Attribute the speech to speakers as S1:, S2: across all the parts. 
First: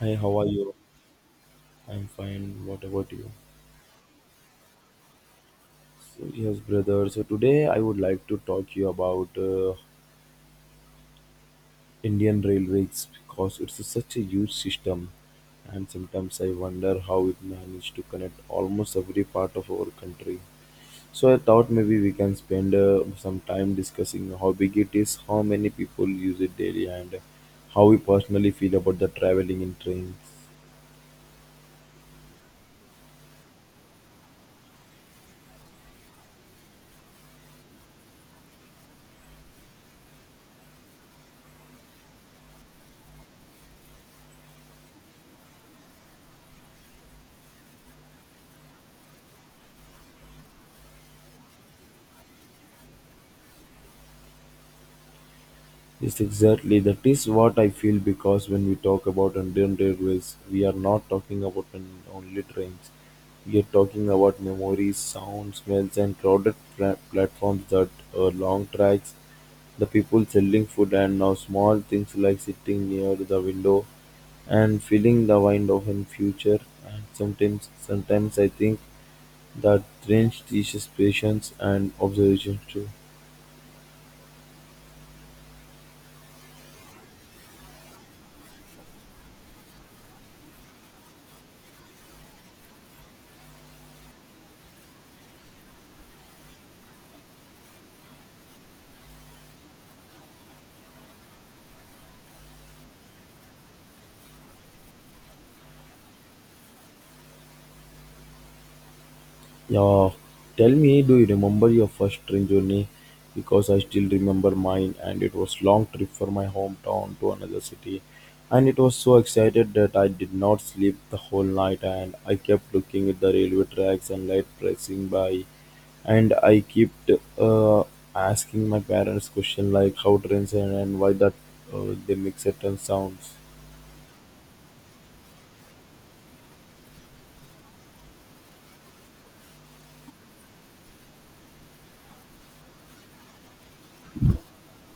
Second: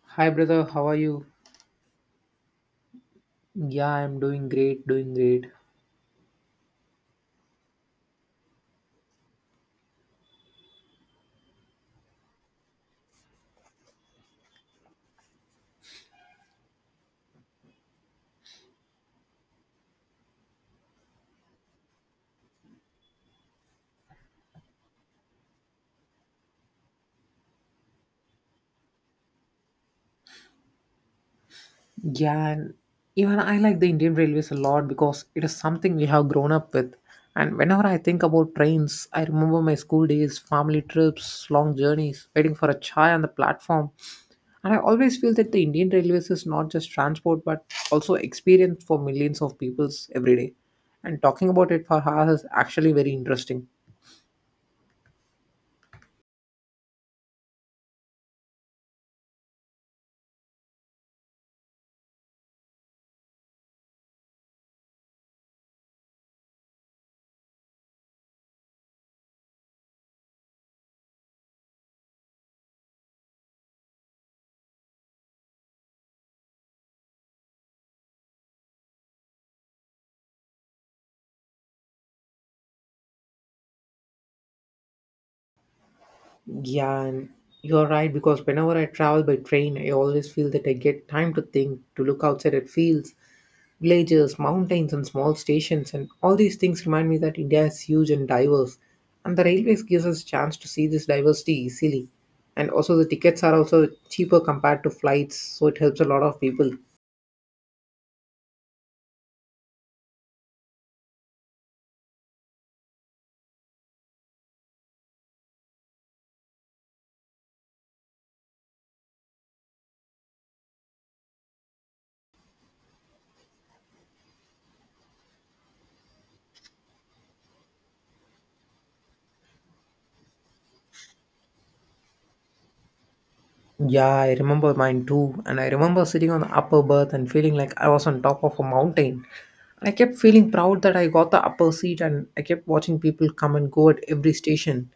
S1: Hi,
S2: Hi
S1: how are
S2: brother,
S1: you?
S2: how are you?
S1: I'm fine. What about you?
S2: Yeah, I'm doing great, doing great.
S1: So, yes, brother. So today I would like to talk to you about Indian railways because it's such a huge system, and sometimes I wonder how it managed to connect almost every part of our country. So I thought maybe we can spend some time discussing how big it is, how many people use it daily, and how we personally feel about the traveling in trains.
S2: Yeah, and even I like the Indian Railways a lot because it is something we have grown up with. And whenever I think about trains, I remember my school days, family trips, long journeys, waiting for a chai on the platform. And I always feel that the Indian Railways is not just transport but also experience for millions of peoples every day. And talking about it for hours is actually very interesting.
S1: Yes, exactly. That is what I feel because when we talk about Indian Railways, we are not talking about only trains. We are talking about memories, sounds, smells, and crowded platforms that are long tracks, the people selling food, and now small things like sitting near the window and feeling the wind of in future. And sometimes, I think that trains teaches patience and observation too.
S2: Yeah, and you're right because whenever I travel by train, I always feel that I get time to think, to look outside at fields, villages, mountains, and small stations, and all these things remind me that India is huge and diverse, and the railways gives us chance to see this diversity easily, and also the tickets are also cheaper compared to flights, so it helps a lot of people.
S1: Yeah, tell me, do you remember your first train journey? Because I still remember mine, and it was long trip from my hometown to another city, and it was so excited that I did not sleep the whole night, and I kept looking at the railway tracks and light pressing by, and I kept uh, asking my parents question like how trains and why that they make certain sounds.
S2: Yeah, I remember mine too, and I remember sitting on the upper berth and feeling like I was on top of a mountain. I kept feeling proud that I got the upper seat and I kept watching people come and go at every station.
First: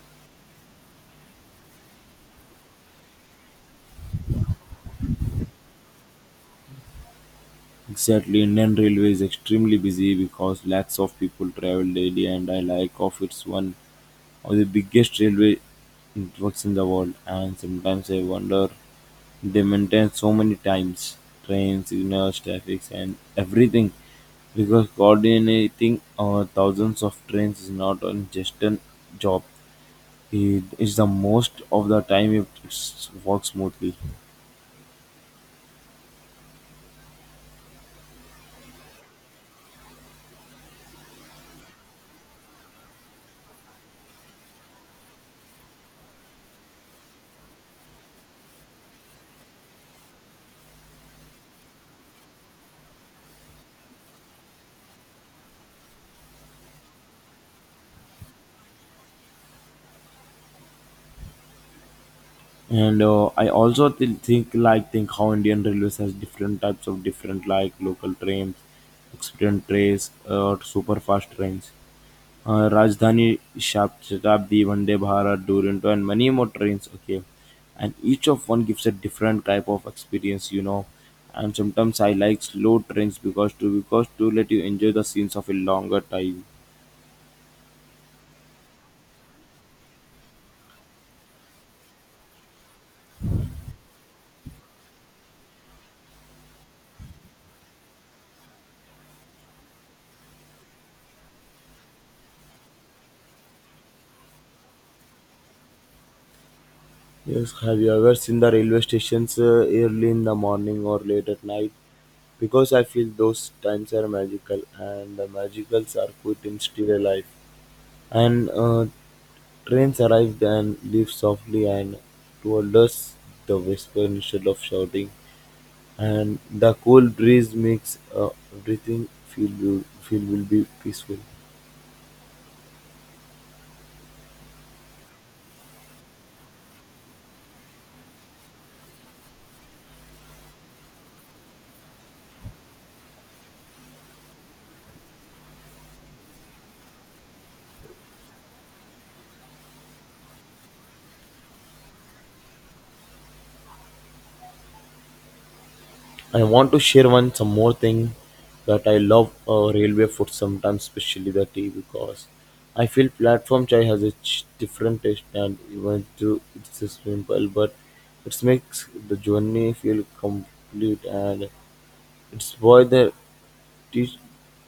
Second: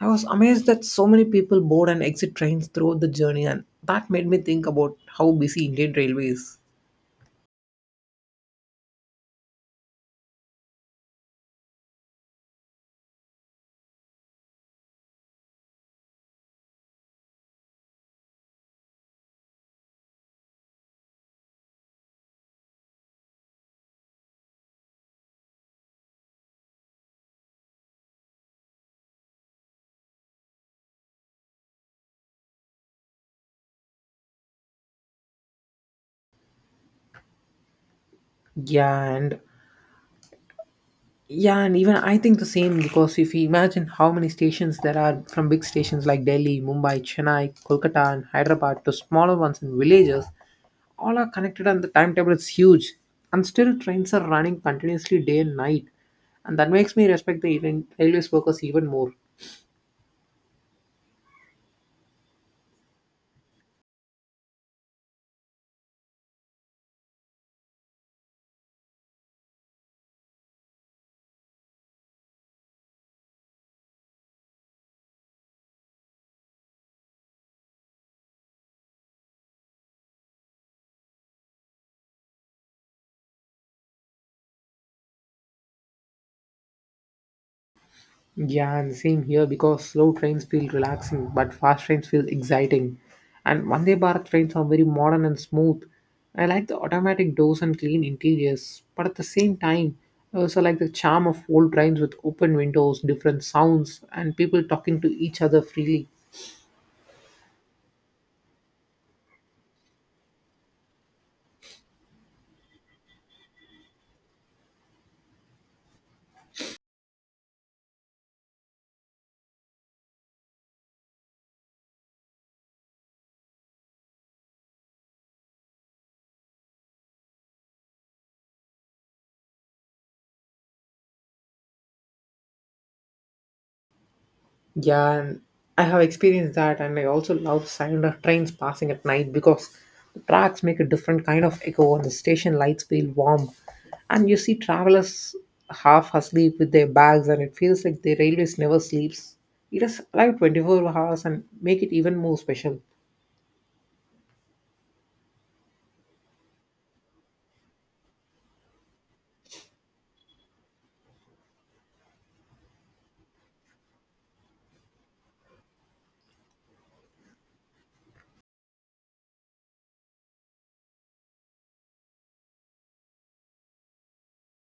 S2: I was amazed that so many people board and exit trains throughout the journey and that made me think about how busy Indian Railway is.
S1: Exactly, Indian Railway is extremely busy because lakhs of people travel daily, and I like of it's one of the biggest railway networks in the world. And sometimes I wonder they maintain so many times trains, signals, traffic, and everything because coordinating thousands of trains is not an just a job. It is the most of the time it works smoothly.
S2: Yeah, and yeah, and even I think the same because if you imagine how many stations there are from big stations like Delhi, Mumbai, Chennai, Kolkata, and Hyderabad to smaller ones in villages, all are connected and the timetable is huge, and still trains are running continuously day and night, and that makes me respect the even railways workers even more.
S1: And I also think how Indian railways has different types of different like local trains, express trains, or super fast trains, Rajdhani, Shatabdi, Vande Bharat, Duronto, and many more trains. Okay, and each of one gives a different type of experience, you know. And sometimes I like slow trains because to let you enjoy the scenes of a longer time.
S2: Yeah, and same here because slow trains feel relaxing but fast trains feel exciting, and Vande Bharat trains are very modern and smooth. I like the automatic doors and clean interiors, but at the same time, I also like the charm of old trains with open windows, different sounds, and people talking to each other freely.
S1: Yes, have you ever seen the railway stations early in the morning or late at night? Because I feel those times are magical and the magicals are put in still alive. And trains arrive and leave softly and told us the whisper instead of shouting. And the cool breeze makes everything feel will be peaceful.
S2: Yeah, and I have experienced that, and I also love the sound of trains passing at night because the tracks make a different kind of echo, and the station lights feel warm. And you see travelers half asleep with their bags, and it feels like the railways never sleeps. It is live 24 hours and make it even more special.
S1: I want to share one some more thing that I love railway food sometimes, especially the tea, because I feel platform chai has a different taste, and even though it's a simple, but it makes the journey feel complete, and it's boil the dish,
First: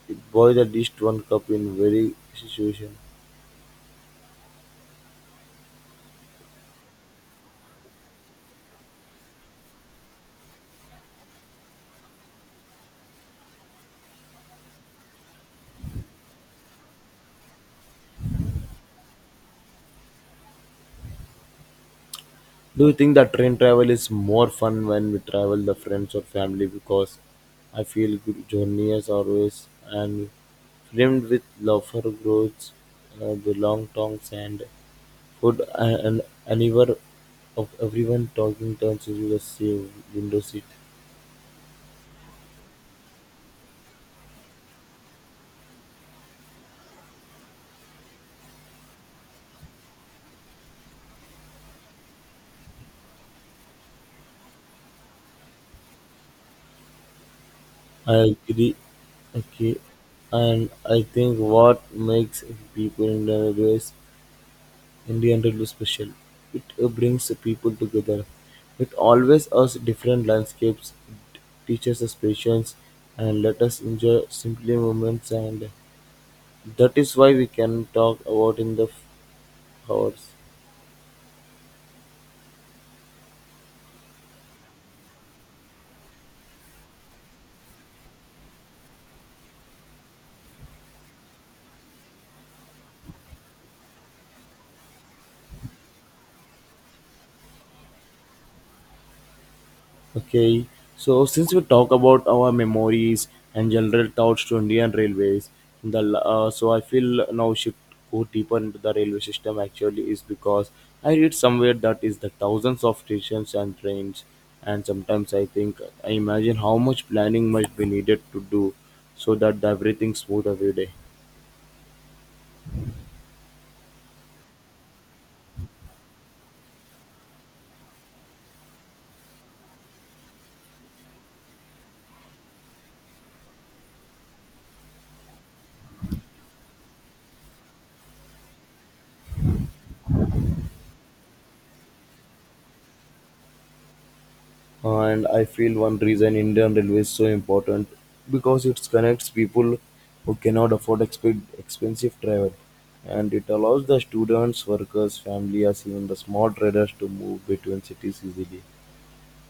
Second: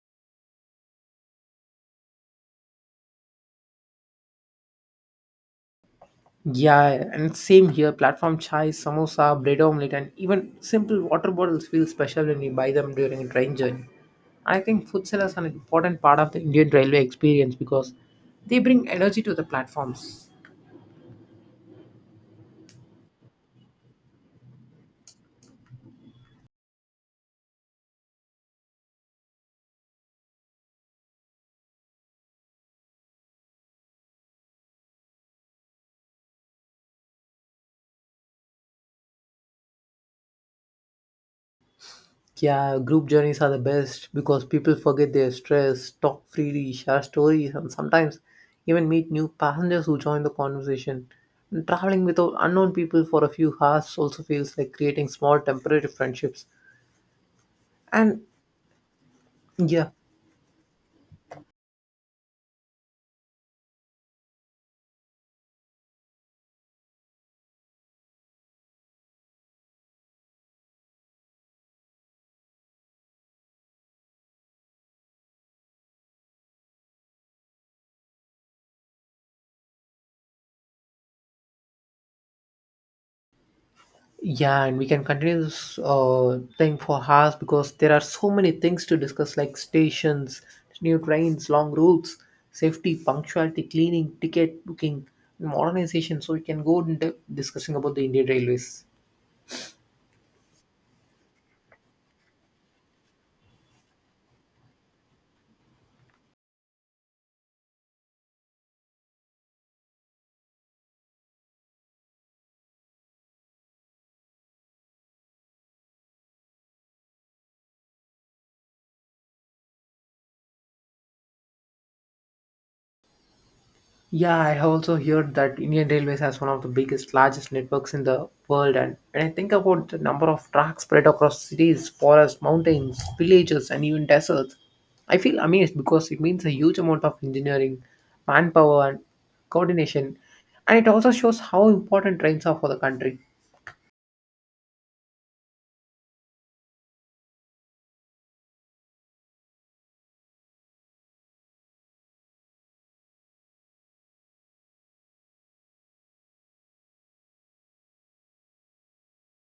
S1: it boil the dish to one cup in very situation.
S2: Yeah, and same here. Platform chai, samosa, bread omelette, and even simple water bottles feel special when we buy them during a train journey. I think food sellers are an important part of the Indian railway experience because they bring energy to the platforms.
S1: Do you think that train travel is more fun when we travel the friends or family? Because I feel good journey as always and filmed with loafer roads, the long tongs and food, and anywhere of everyone talking turns into the same window seat.
S2: Yeah, group journeys are the best because people forget their stress, talk freely, share stories, and sometimes even meet new passengers who join the conversation. And traveling with unknown people for a few hours also feels like creating small temporary friendships. And
S1: I agree. Okay,
S2: yeah.
S1: and I think what makes people in the race Indian Railway special. It brings the people together. It always us different landscapes, it teaches us patience, and let us enjoy simply moments. And that is why we can talk about in the hours.
S2: Yeah, and we can continue this thing for hours because there are so many things to discuss like stations, new trains, long routes, safety, punctuality, cleaning, ticket booking, modernization. So we can go in depth discussing about the Indian Railways.
S1: Okay, so since we talk about our memories and general thoughts to Indian Railways, so I feel now should go deeper into the railway system. Actually, is because I read somewhere that is the thousands of stations and trains, and sometimes I think I imagine how much planning must be needed to do so that the everything smooth every day.
S2: Yeah, I have also heard that Indian Railways has one of the biggest, largest networks in the world, and when I think about the number of tracks spread across cities, forests, mountains, villages, and even deserts, I feel amazed because it means a huge amount of engineering, manpower, and coordination, and it also shows how important trains are for the country.
S1: And I feel one reason Indian Railway is so important because it connects people who cannot afford expensive travel, and it allows the students, workers, families, even the small traders to move between cities easily.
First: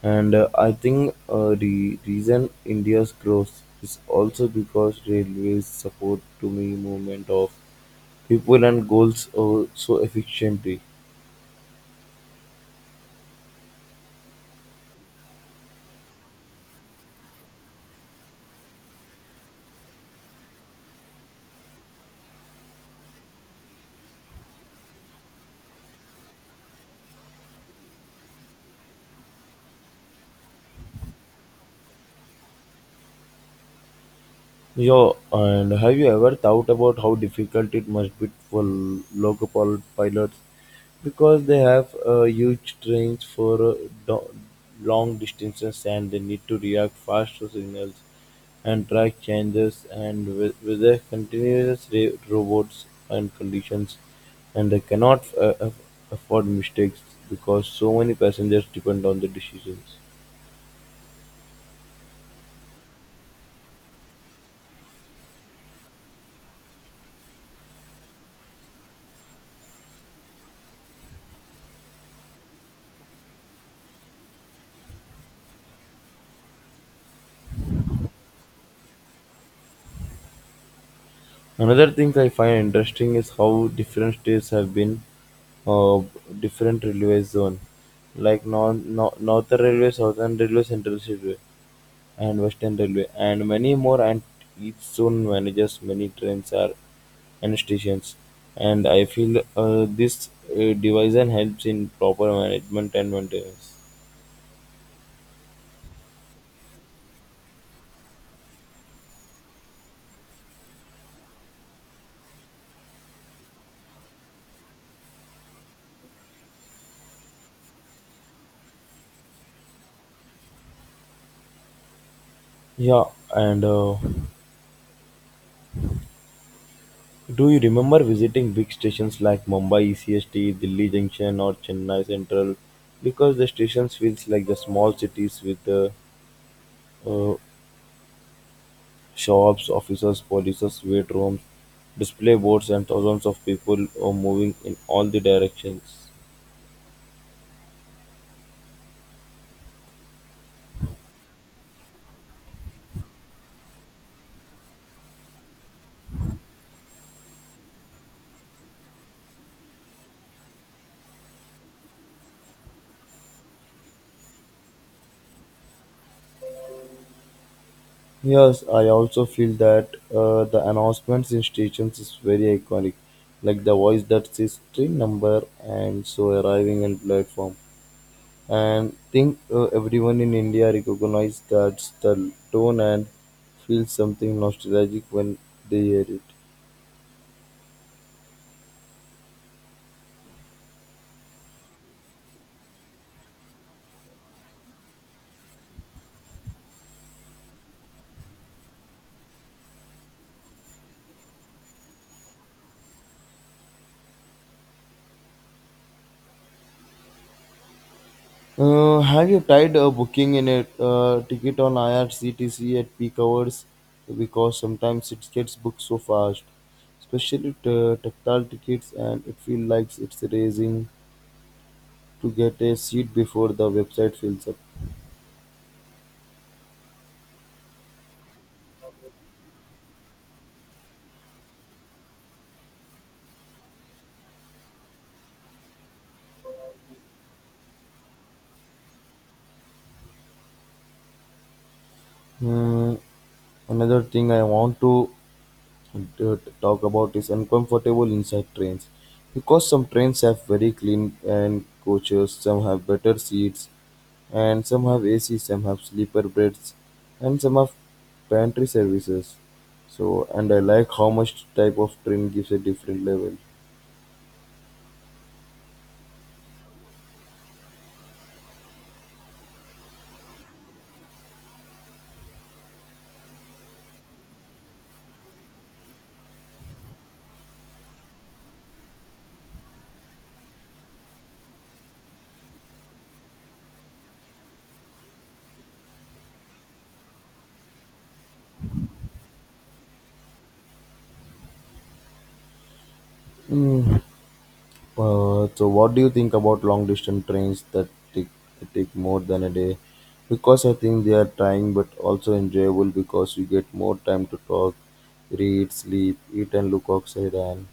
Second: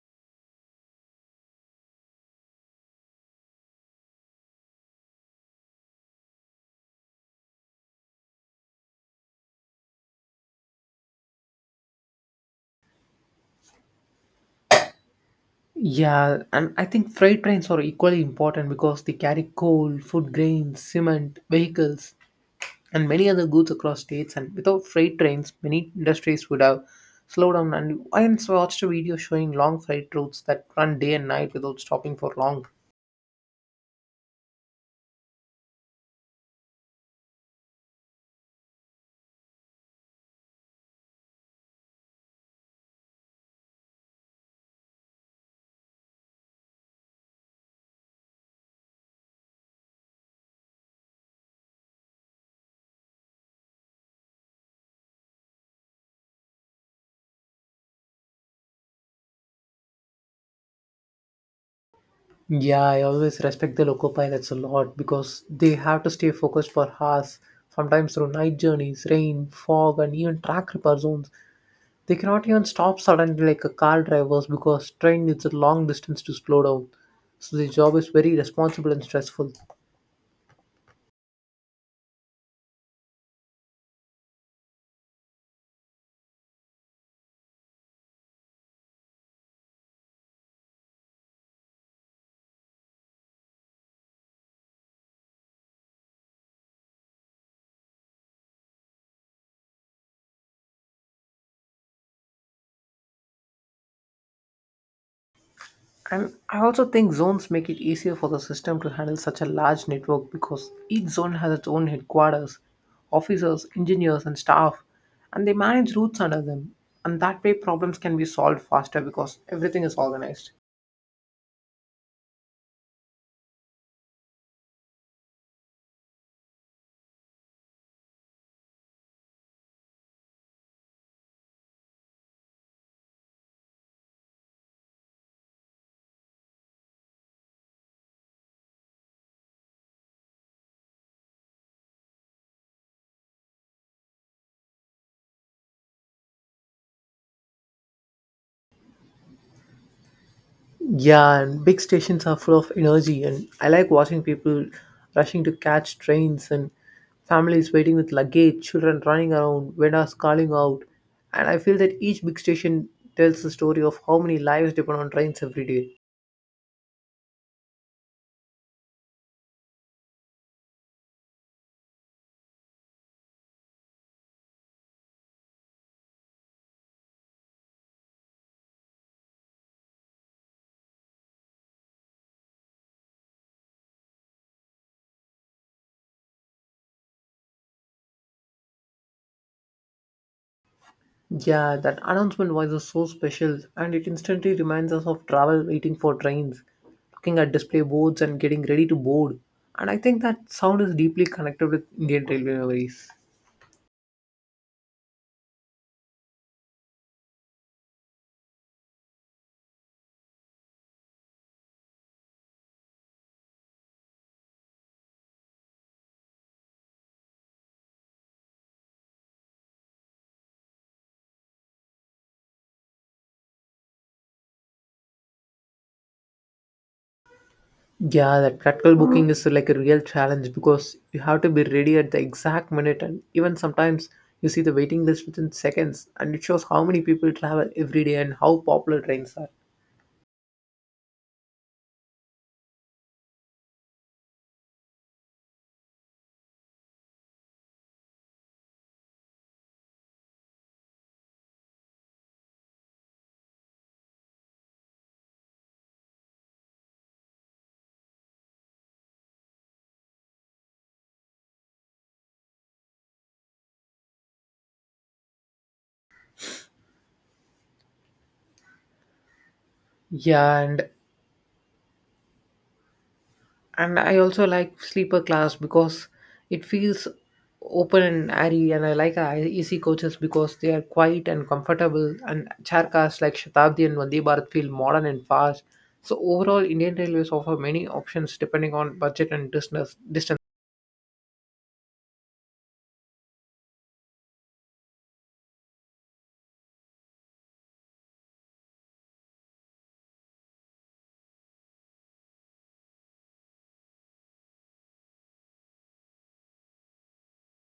S1: And I think the reason India's growth is also because railways support to me movement of people and goals, so efficiently.
S2: Yeah, and I think freight trains are equally important because they carry coal, food, grains, cement, vehicles, and many other goods across states. And without freight trains, many industries would have slowed down. And I once watched a video showing long freight routes that run day and night without stopping for long.
S1: Yeah, and have you ever thought about how difficult it must be for local pilots because they have huge trains for do- long distances, and they need to react fast to signals and track changes, and with their continuous robots and conditions, and they cannot afford mistakes because so many passengers depend on the decisions.
S2: Yeah, I always respect the loco pilots a lot because they have to stay focused for hours, sometimes through night journeys, rain, fog, and even track repair zones. They cannot even stop suddenly like a car drivers because train needs a long distance to slow down. So the job is very responsible and stressful.
S1: Another thing I find interesting is how different states have been uh, different railway zone, like Northern Railway, Southern Railway, Central Railway, and Western Railway, and many more. And each zone manages many trains are and stations. And I feel this division helps in proper management and maintenance.
S2: And I also think zones make it easier for the system to handle such a large network because each zone has its own headquarters, officers, engineers, and staff, and they manage routes under them. And that way, problems can be solved faster because everything is organized.
S1: Yeah, and do you remember visiting big stations like Mumbai ECST, Delhi Junction, or Chennai Central? Because the stations feels like the small cities with the uh, shops, offices, polices, wait rooms, display boards, and thousands of people are moving in all the directions.
S2: Yeah, and big stations are full of energy, and I like watching people rushing to catch trains and families waiting with luggage, children running around, vendors calling out. And I feel that each big station tells the story of how many lives depend on trains every day.
S1: Yes, I also feel that the announcements in stations is very iconic, like the voice that says train number and so arriving in platform. And think everyone in India recognizes that the tone and feels something nostalgic when they hear it.
S2: Yeah, that announcement was so special and it instantly reminds us of travel waiting for trains, looking at display boards and getting ready to board. And I think that sound is deeply connected with Indian railway memories.
S1: Have you tried booking in a ticket on IRCTC at peak hours? Because sometimes it gets booked so fast, especially tactile tickets, and it feels like it's racing to get a seat before the website fills up.
S2: Yeah, that practical booking is like a real challenge because you have to be ready at the exact minute and even sometimes you see the waiting list within seconds, and it shows how many people travel every day and how popular trains are.
S1: Hmm, another thing I want to talk about is uncomfortable inside trains because some trains have very clean and coaches, some have better seats, and some have AC, some have sleeper beds, and some have pantry services. So and I like how much type of train gives a different level.
S2: Yeah, and I also like sleeper class because it feels open and airy, and I like our AC coaches because they are quiet and comfortable, and chair cars like Shatabdi and Vande Bharat feel modern and fast. So overall, Indian Railways offer many options depending on budget and distance.
S1: Hmm. So what do you think about long distance trains that take more than a day? Because I think they are trying but also enjoyable because you get more time to talk, read, sleep, eat, and look outside, and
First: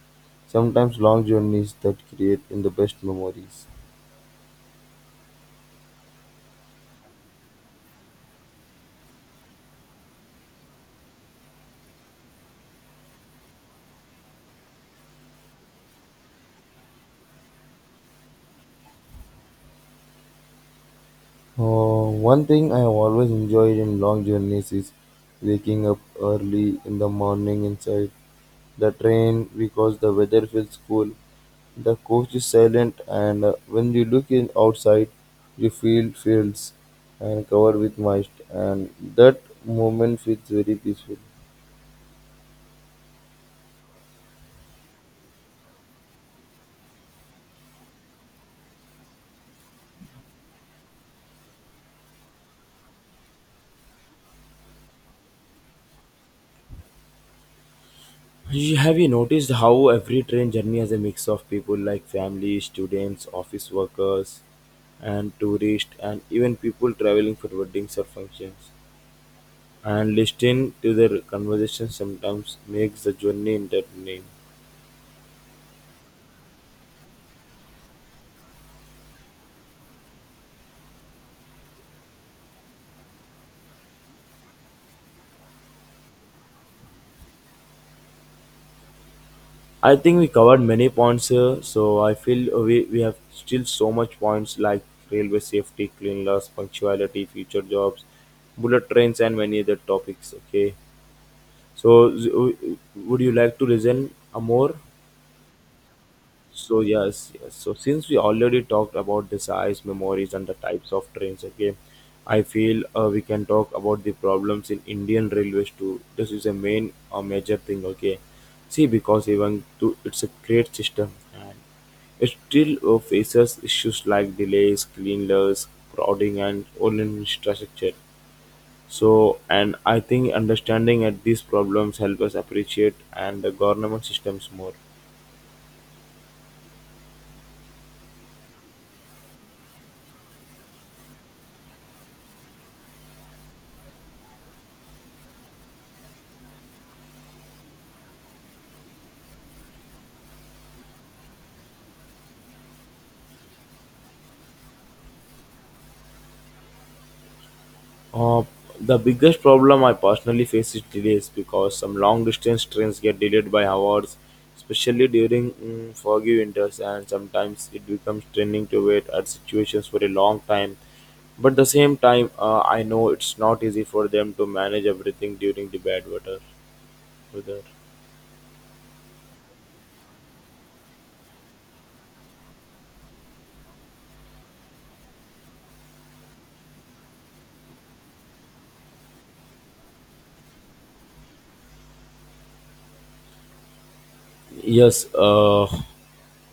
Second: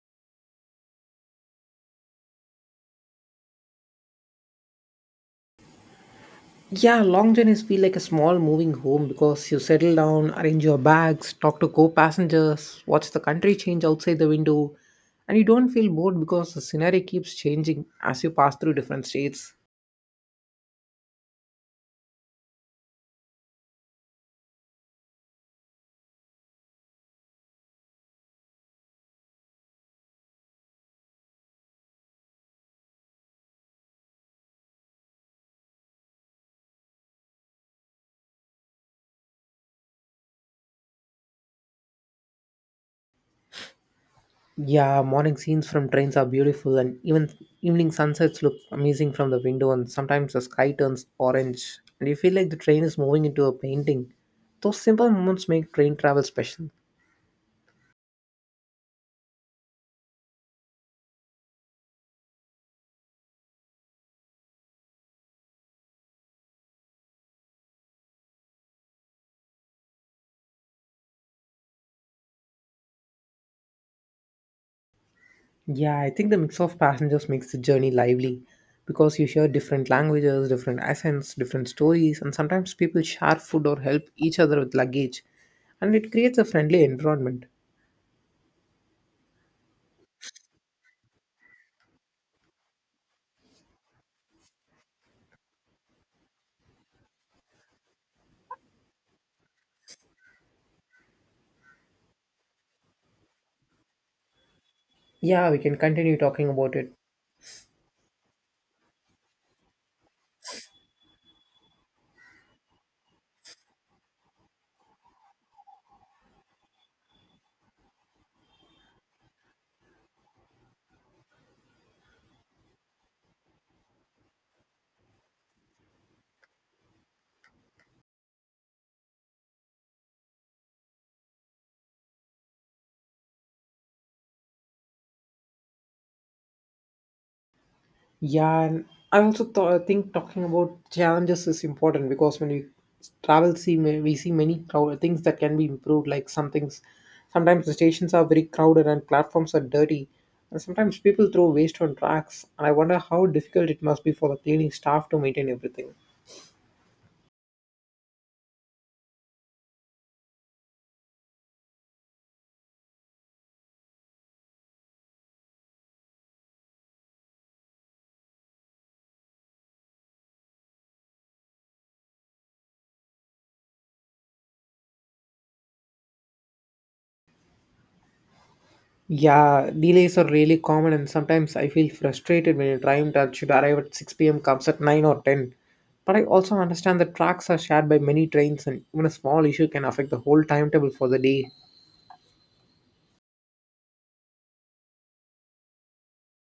S1: sometimes long journeys that create in the best memories.
S2: Yeah, long journeys feel like a small moving home because you settle down, arrange your bags, talk to co-passengers, watch the country change outside the window, and you don't feel bored because the scenery keeps changing as you pass through different states.
S1: One thing I have always enjoyed in long journeys is waking up early in the morning inside the train because the weather feels cool. The coach is silent, and when you look in outside, you feel fields and covered with mist, and that moment feels very peaceful.
S2: Yeah, morning scenes from trains are beautiful, and even evening sunsets look amazing from the window. And sometimes the sky turns orange, and you feel like the train is moving into a painting. Those simple moments make train travel special.
S1: Have you noticed how every train journey has a mix of people like family, students, office workers, and tourists, and even people traveling for weddings or functions? And listening to their conversations sometimes makes the journey entertaining.
S2: Yeah, I think the mix of passengers makes the journey lively because you hear different languages, different accents, different stories, and sometimes people share food or help each other with luggage, and it creates a friendly environment.
S1: I think we covered many points here, so I feel we have still so much points like railway safety, cleanliness, punctuality, future jobs, bullet trains, and many other topics. Okay, so would you like to listen a more?
S2: Yeah, we can continue talking about
S1: So
S2: it.
S1: yes. So since we already talked about the size, memories, and the types of trains, okay, I feel we can talk about the problems in Indian railways too. This is a main major thing, okay. See, because even though it's a great system, and it still faces issues like delays, cleanliness, crowding, and all infrastructure. So, and I think understanding at these problems help us appreciate and the government systems more.
S2: Yeah, and I also think talking about challenges is important because when we travel, we see many things that can be improved. Like some things, sometimes the stations are very crowded and platforms are dirty, and sometimes people throw waste on tracks. And I wonder how difficult it must be for the cleaning staff to maintain everything.
S1: Uh, the biggest problem I personally face is delays because some long distance trains get delayed by hours, especially during foggy winters, and sometimes it becomes draining to wait at situations for a long time. But at the same time, I know it's not easy for them to manage everything during the bad weather.
S2: Yeah, delays are really common, and sometimes I feel frustrated when a train that should arrive at 6 p.m. comes at 9 or 10. But I also understand that tracks are shared by many trains, and even a small issue can affect the whole timetable for the day.
S1: Yes,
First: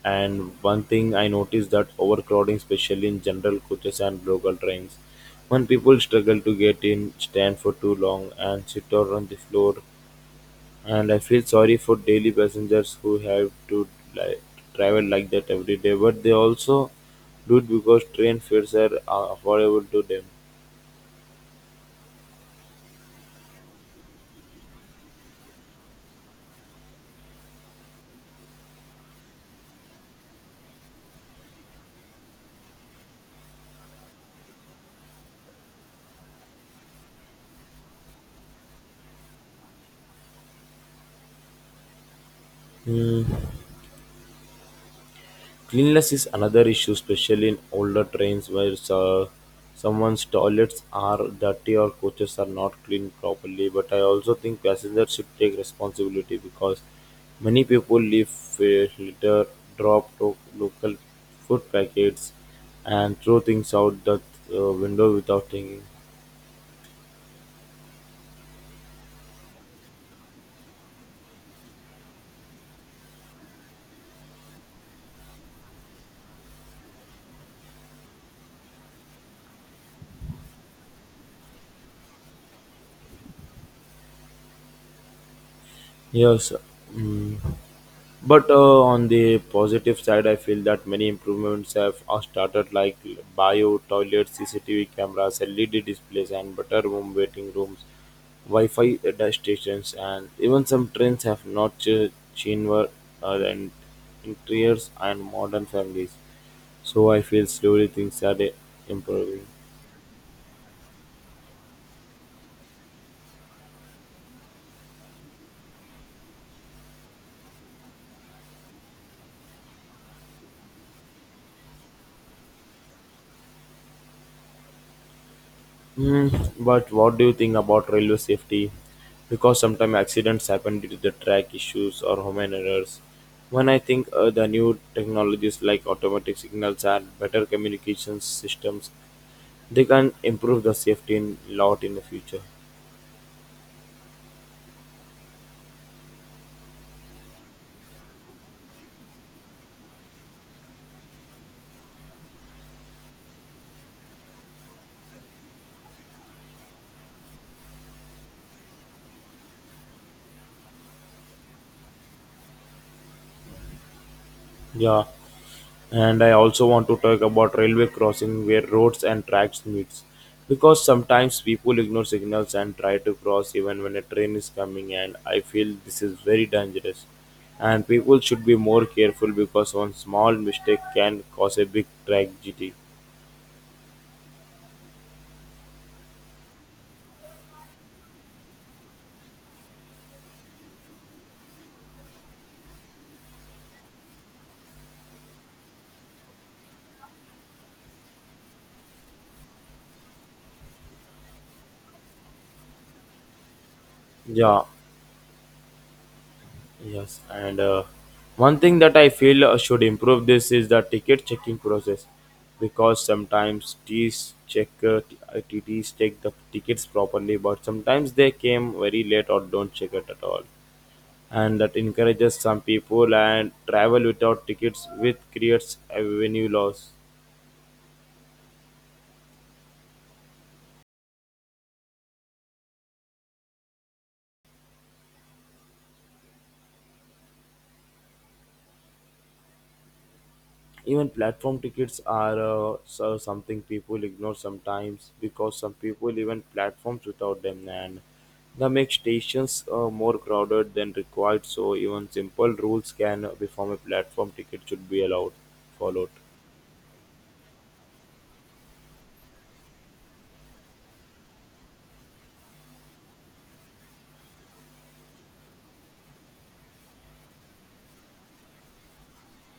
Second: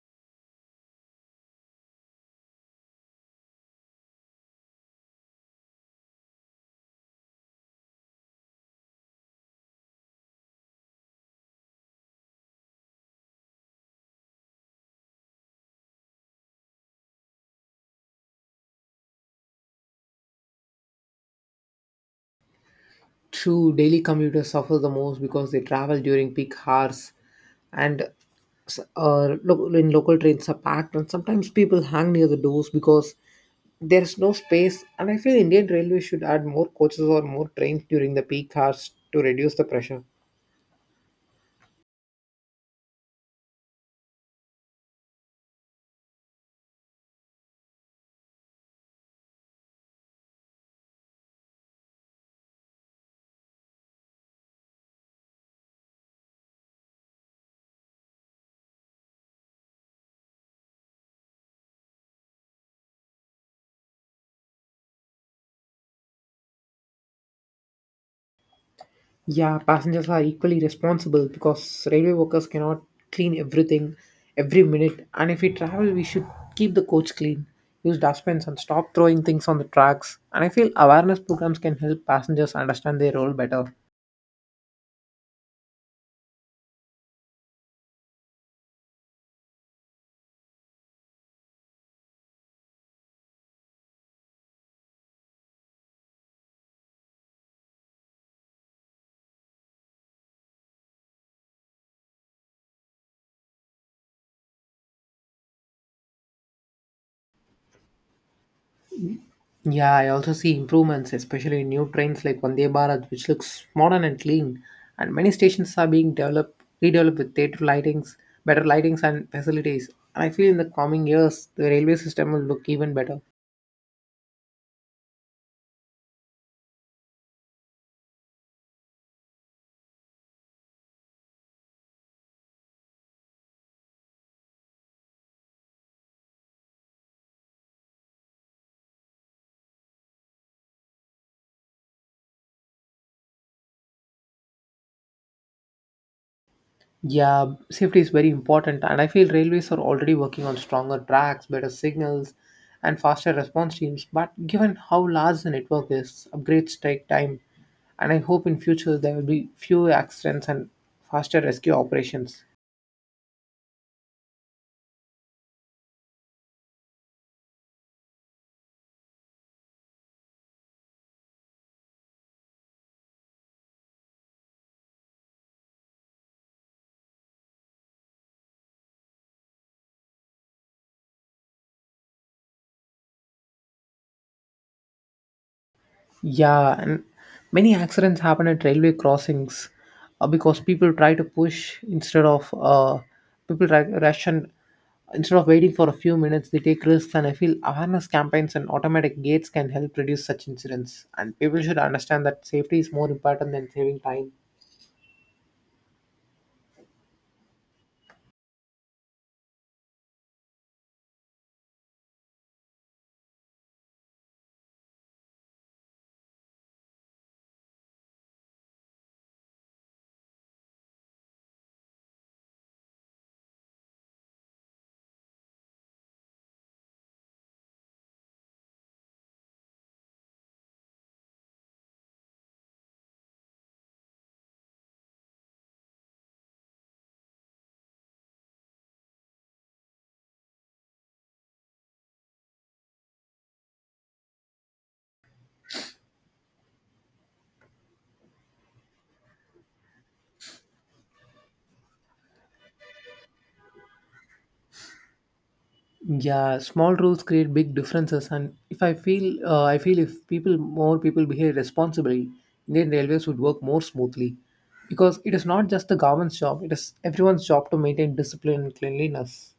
S1: and one thing I noticed that overcrowding, especially in general coaches and local trains, when people struggle to get in, stand for too long, and sit or on the floor, and I feel sorry for daily passengers who have to like, travel like that every day, but they also do it because train fares are affordable to them.
S2: True, daily commuters suffer the most because they travel during peak hours, and in local trains are packed, and sometimes people hang near the doors because there is no space. And I feel Indian Railways should add more coaches or more trains during the peak hours to reduce the pressure.
S1: Hmm. Cleanliness is another issue, especially in older trains where someone's toilets are dirty or coaches are not cleaned properly. But I also think passengers should take responsibility because many people leave litter, drop to local food packets, and throw things out the window without thinking.
S2: Yeah, passengers are equally responsible because railway workers cannot clean everything every minute. And if we travel, we should keep the coach clean, use dustbins, and stop throwing things on the tracks. And I feel awareness programs can help passengers understand their role better.
S1: Yes. mm, But on the positive side, I feel that many improvements have are started, like bio toilets, CCTV cameras, LED displays, and better room waiting rooms, Wi-Fi data stations, and even some trains have not chamber and interiors and modern families. So I feel slowly things are improving.
S2: Yeah, I also see improvements, especially in new trains like Vande Bharat, which looks modern and clean. And many stations are being developed, redeveloped with theatre lightings, better lightings and facilities. And I feel in the coming years, the railway system will look even better.
S1: Hmm, but what do you think about railway safety? Because sometimes accidents happen due to the track issues or human errors. When I think the new technologies like automatic signals and better communication systems, they can improve the safety a lot in the future.
S2: Yeah, safety is very important, and I feel railways are already working on stronger tracks, better signals, and faster response teams. But given how large the network is, upgrades take time, and I hope in future there will be fewer accidents and faster rescue operations.
S1: Yeah. And I also want to talk about railway crossing where roads and tracks meets, because sometimes people ignore signals and try to cross even when a train is coming, and I feel this is very dangerous. And people should be more careful because one small mistake can cause a big tragedy.
S2: Yeah, and many accidents happen at railway crossings because people try to push instead of people ration instead of waiting for a few minutes. They take risks, and I feel awareness campaigns and automatic gates can help reduce such incidents. And people should understand that safety is more important than saving time.
S1: Yeah. Yes, and one thing that I feel should improve this is the ticket checking process, because sometimes TTs check the tickets properly, but sometimes they came very late or don't check it at all, and that encourages some people and travel without tickets, which creates a revenue loss. Even platform tickets are so something people ignore sometimes because some people even platforms without them, and that makes stations more crowded than required. So even simple rules can before a platform ticket should be allowed followed.
S2: Yeah, small rules create big differences. And if I feel I feel if people more people behave responsibly, Indian Railways would work more smoothly, because it is not just the government's job, it is everyone's job to maintain discipline and cleanliness.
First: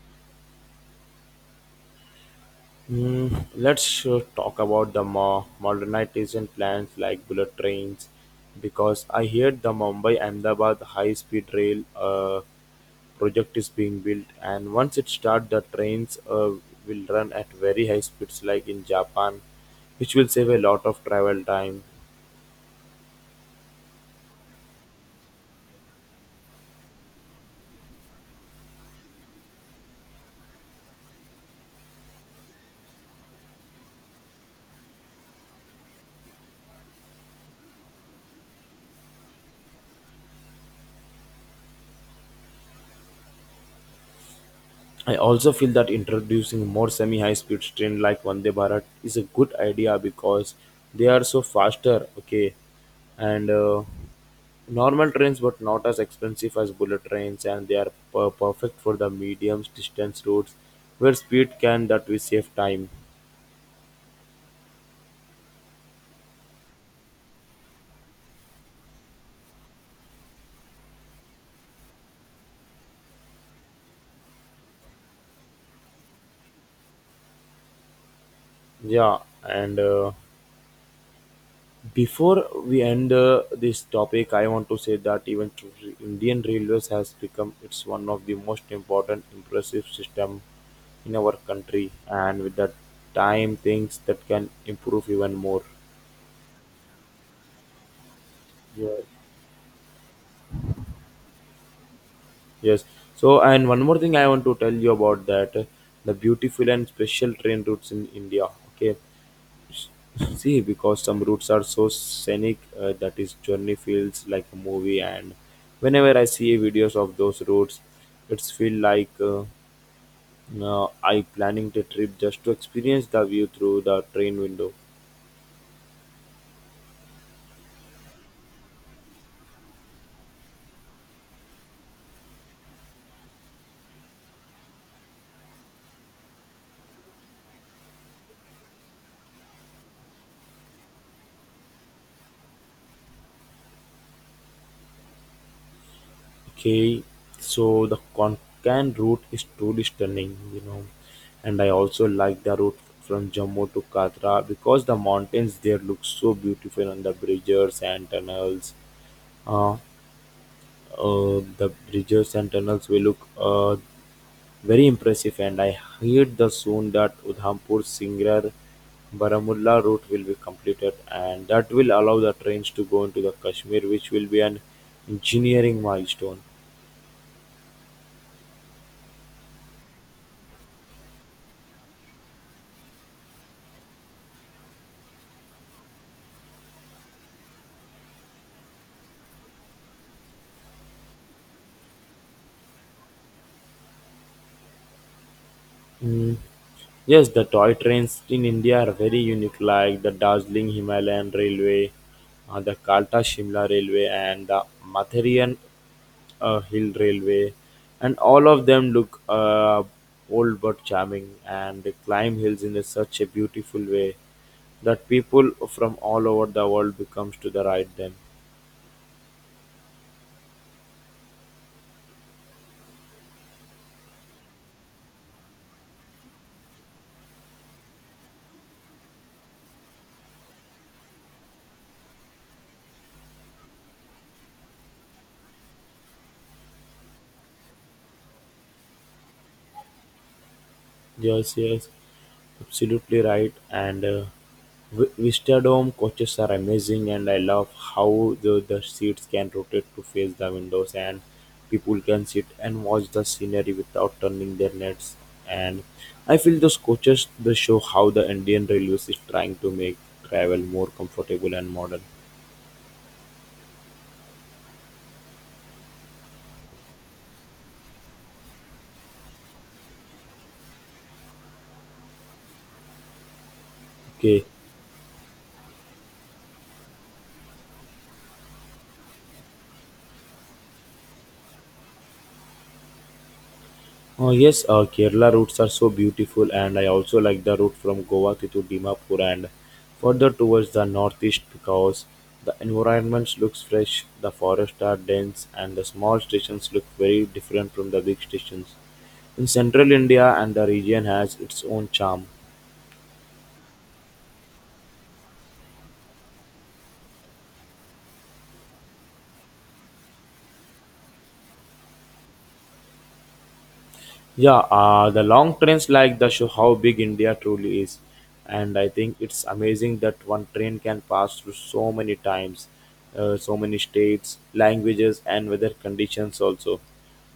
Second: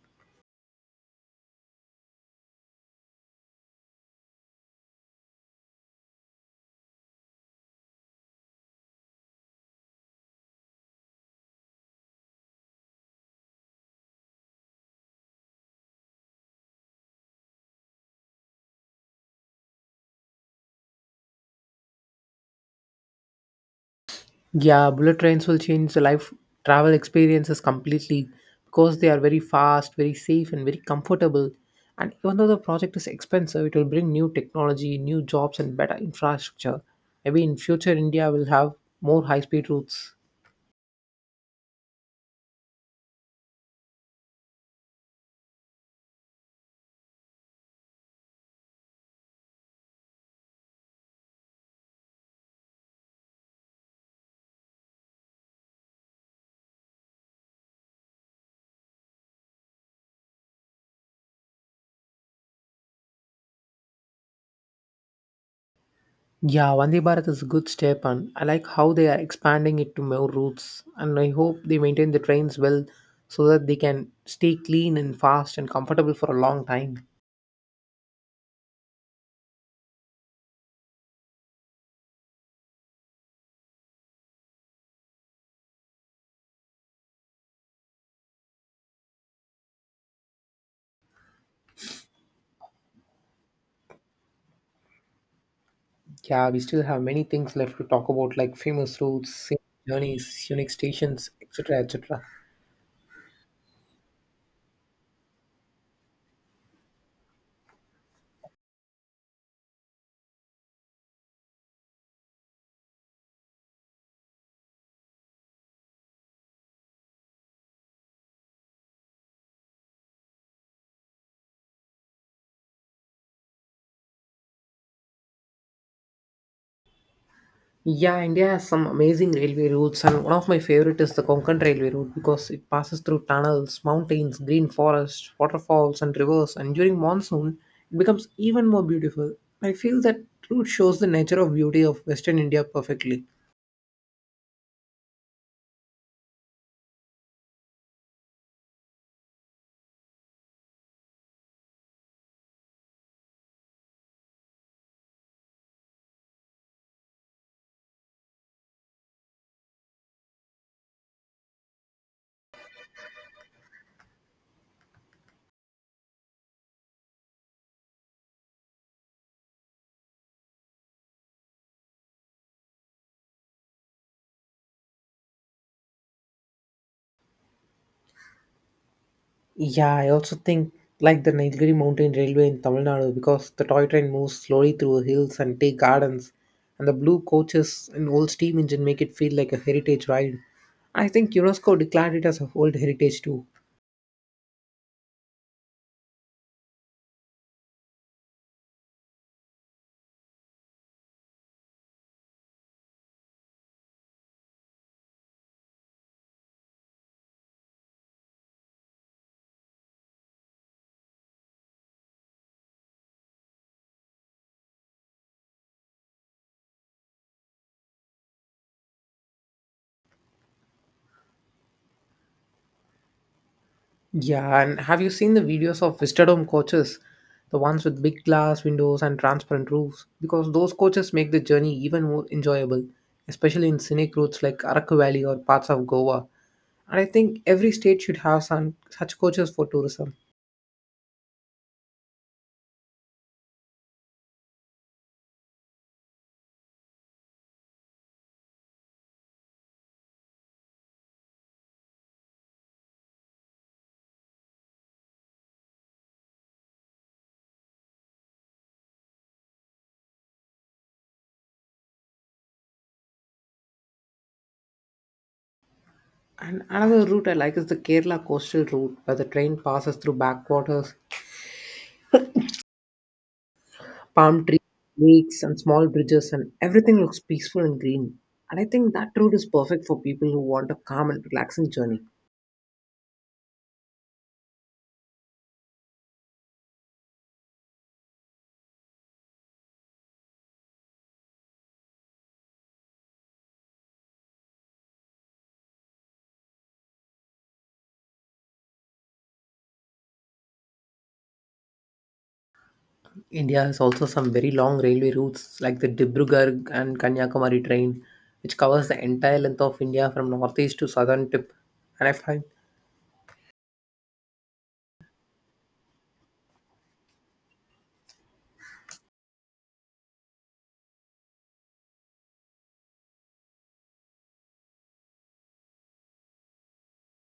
S1: Hmm, let's talk about the modernization plans like bullet trains, because I hear the Mumbai Ahmedabad high speed rail project is being built, and once it starts the trains will run at very high speeds like in Japan, which will save a lot of travel time.
S2: Yeah, bullet trains will change the life travel experiences completely, because they are very fast, very safe, and very comfortable. And even though the project is expensive, it will bring new technology, new jobs, and better infrastructure. Maybe in future India will have more high speed routes.
S1: I also feel that introducing more semi high speed train like Vande Bharat is a good idea because they are so faster. Okay. And normal trains but not as expensive as bullet trains, and they are perfect for the medium distance routes where speed can that we save time.
S2: Yeah, Vande Bharat is a good step, and I like how they are expanding it to more routes. And I hope they maintain the trains well so that they can stay clean and fast and comfortable for a long time.
S1: Yeah, and before we end this topic I want to say that even Indian Railways has become it's one of the most important impressive system in our country, and with that time things that can improve even more.
S2: Yeah, we still have many things left to talk about, like
S1: Yeah.
S2: famous routes, scenic journeys, unique stations, etc. etc.
S1: Yes. So, and one more thing I want to tell you about that the beautiful and special train routes in India. Okay. See, because some routes are so scenic that is journey feels like a movie, and whenever I see videos of those routes, it's feel like I planning the trip just to experience the view through the train window.
S2: Yeah, India has some amazing railway routes, and one of my favorite is the Konkan Railway route because it passes through tunnels, mountains, green forests, waterfalls, and rivers. And during monsoon, it becomes even more beautiful. I feel that route shows the nature of beauty of Western India perfectly.
S1: Okay, so the Konkan route is truly stunning, you know, and I also like the route from Jammu to Katra because the mountains there look so beautiful and the bridges and tunnels. Uh, the bridges and tunnels will look very impressive, and I heard the soon that Udhampur Singrar Baramulla route will be completed, and that will allow the trains to go into the Kashmir, which will be an engineering milestone.
S2: Yeah, I also think like the Nilgiri Mountain Railway in Tamil Nadu because the toy train moves slowly through hills and tea gardens, and the blue coaches and old steam engine make it feel like a heritage ride. I think UNESCO declared it as a World Heritage too.
S1: Mm. Yes, the toy trains in India are very unique, like the Darjeeling Himalayan Railway, the Kalta Shimla Railway, and the Matherian Hill Railway, and all of them look old but charming, and they climb hills in a, such a beautiful way that people from all over the world becomes to the ride them.
S2: Yeah, and have you seen the videos of Vistadome coaches? The ones with big glass windows and transparent roofs? Because those coaches make the journey even more enjoyable, especially in scenic routes like Araku Valley or parts of Goa. And I think every state should have some such coaches for tourism.
S1: Yes, yes. Absolutely right. And Vistadome coaches are amazing, and I love how the seats can rotate to face the windows, and people can sit and watch the scenery without turning their nets. And I feel those coaches they show how the Indian Railways is trying to make travel more comfortable and modern.
S2: And another route I like is the Kerala coastal route, where the train passes through backwaters, palm
S1: Okay.
S2: trees, lakes, and small bridges, and everything looks peaceful and green. And I think that route is perfect for people who want a calm and relaxing journey.
S1: Oh yes, Kerala routes are so beautiful, and I also like the route from Goa to Dimapur and further towards the northeast because the environment looks fresh, the forests are dense, and the small stations look very different from the big stations. In central India, and the region has its own charm.
S2: India has also some very long railway routes like the Dibrugarh and Kanyakumari train, which covers the entire length of India from northeast to southern tip. And I find,
S1: Yeah, the long trains like the show how big India truly is, and I think it's amazing that one train can pass through so many times, so many states, languages, and weather conditions also.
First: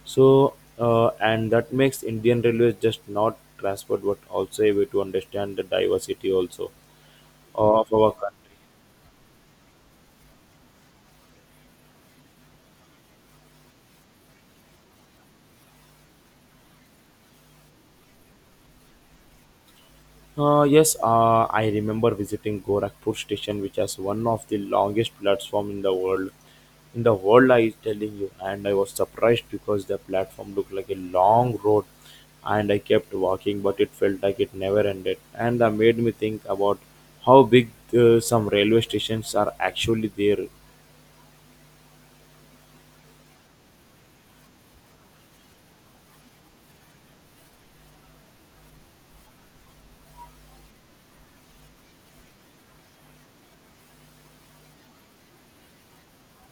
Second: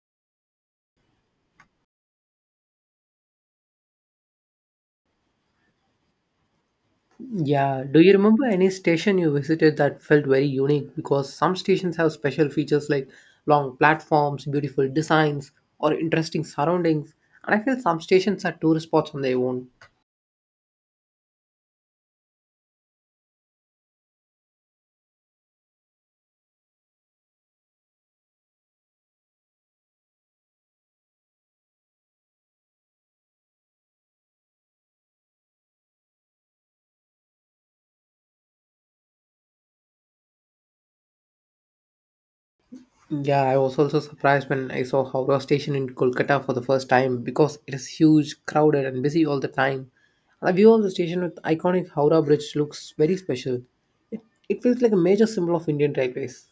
S1: So, and that makes Indian Railways just not transport, but also a way to understand the diversity also
S2: yeah,
S1: of
S2: do you
S1: our country.
S2: remember any station you visited that felt very unique? Because some stations have special features like long platforms, beautiful designs, or interesting surroundings. And I feel some stations are tourist spots on their own.
S1: Yes, I remember visiting Gorakhpur station, which has one of the longest platform in the world. In the world, I is telling you, and I was surprised because the platform looked like a long road, and I kept walking, but it felt like it never ended. And that made me think about how big some railway stations are actually there.
S2: Yeah, I was also surprised when I saw Howrah station in Kolkata for the first time because it is huge, crowded, and busy all the time. And the view of the station with iconic Howrah Bridge looks very special. It feels like a major symbol of Indian railways.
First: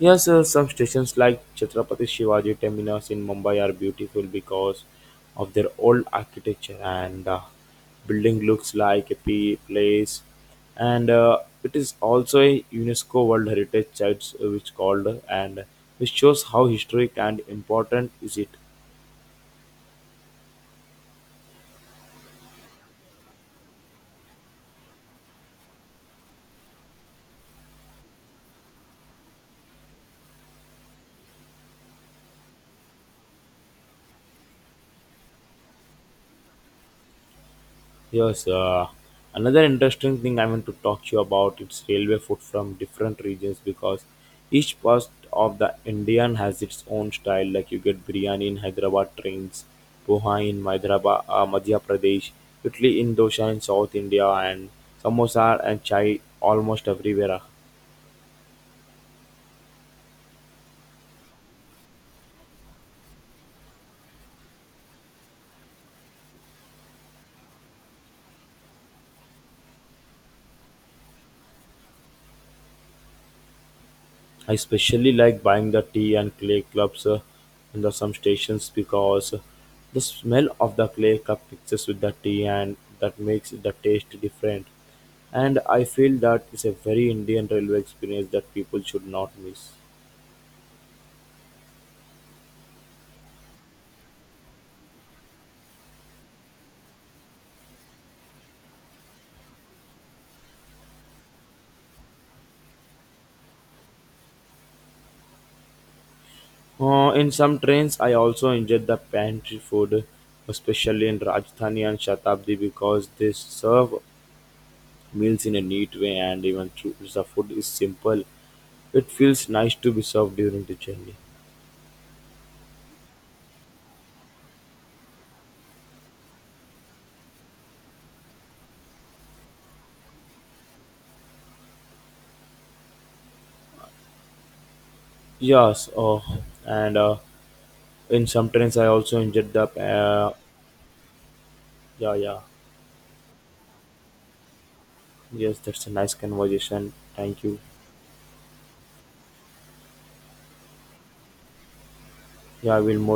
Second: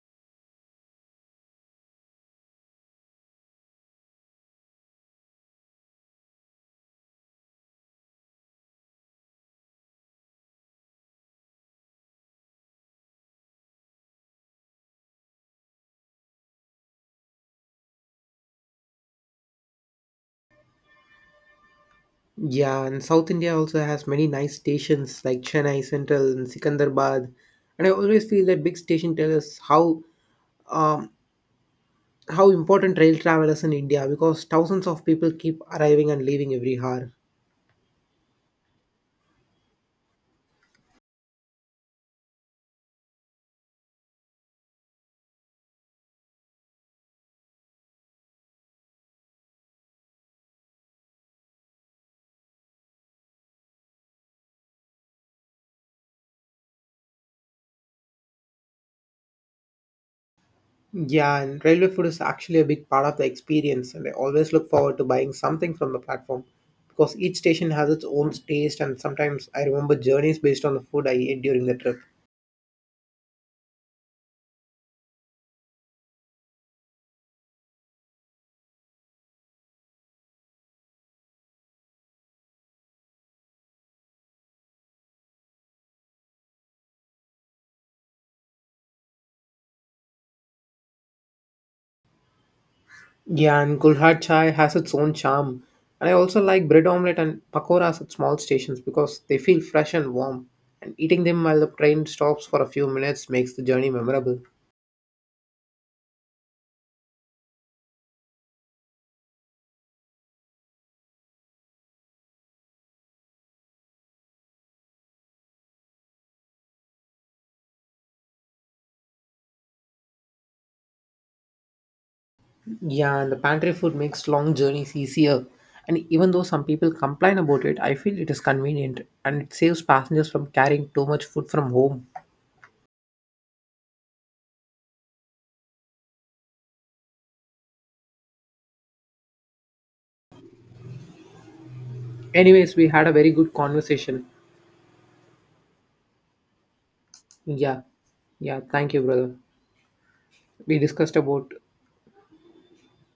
S1: Yes, some stations like Chhatrapati Shivaji Terminus in Mumbai are beautiful because of their old architecture and building looks like a place. And it is also a UNESCO World Heritage Site, which called and which shows how historic and important is it.
S2: Yeah, and South India also has many nice stations like Chennai Central and Sikandrabad. And I always feel that big station tell us um, how important rail travel is in India because thousands of people keep arriving and leaving every hour.
S1: Yes, another interesting thing I want to talk to you about it's railway food from different regions, because each part of the Indian has its own style. Like you get biryani in Hyderabad trains, poha in Hyderabad, Madhya Pradesh, Italy in dosa in South India, and samosa and chai almost everywhere.
S2: Yeah, and railway food is actually a big part of the experience, and I always look forward to buying something from the platform because each station has its own taste, and sometimes I remember journeys based on the food I ate during the trip.
S1: I especially like buying the tea and clay cups in the some stations because the smell of the clay cup mixes with the tea and that makes the taste different. And I feel that is a very Indian railway experience that people should not miss.
S2: Yeah, and Gulhar Chai has its own charm, and I also like bread omelette and pakoras at small stations because they feel fresh and warm, and eating them while the train stops for a few minutes makes the journey memorable.
S1: In some trains, I also enjoyed the pantry food, especially in Rajdhani and Shatabdi, because they serve meals in a neat way, and even though the food is simple, it feels nice to be served during the journey.
S2: Yeah, and the pantry food makes long journeys easier. And even though some people complain about it, I feel it is convenient and it saves passengers from carrying too much food from home.
S1: Yes, oh, and in some trains I also injured the. Yeah, yeah.
S2: Anyways, we had a very good conversation.
S1: Yes, that's a nice conversation. Thank you.
S2: Yeah, yeah, thank you, brother. We discussed about
S1: Yeah, I will more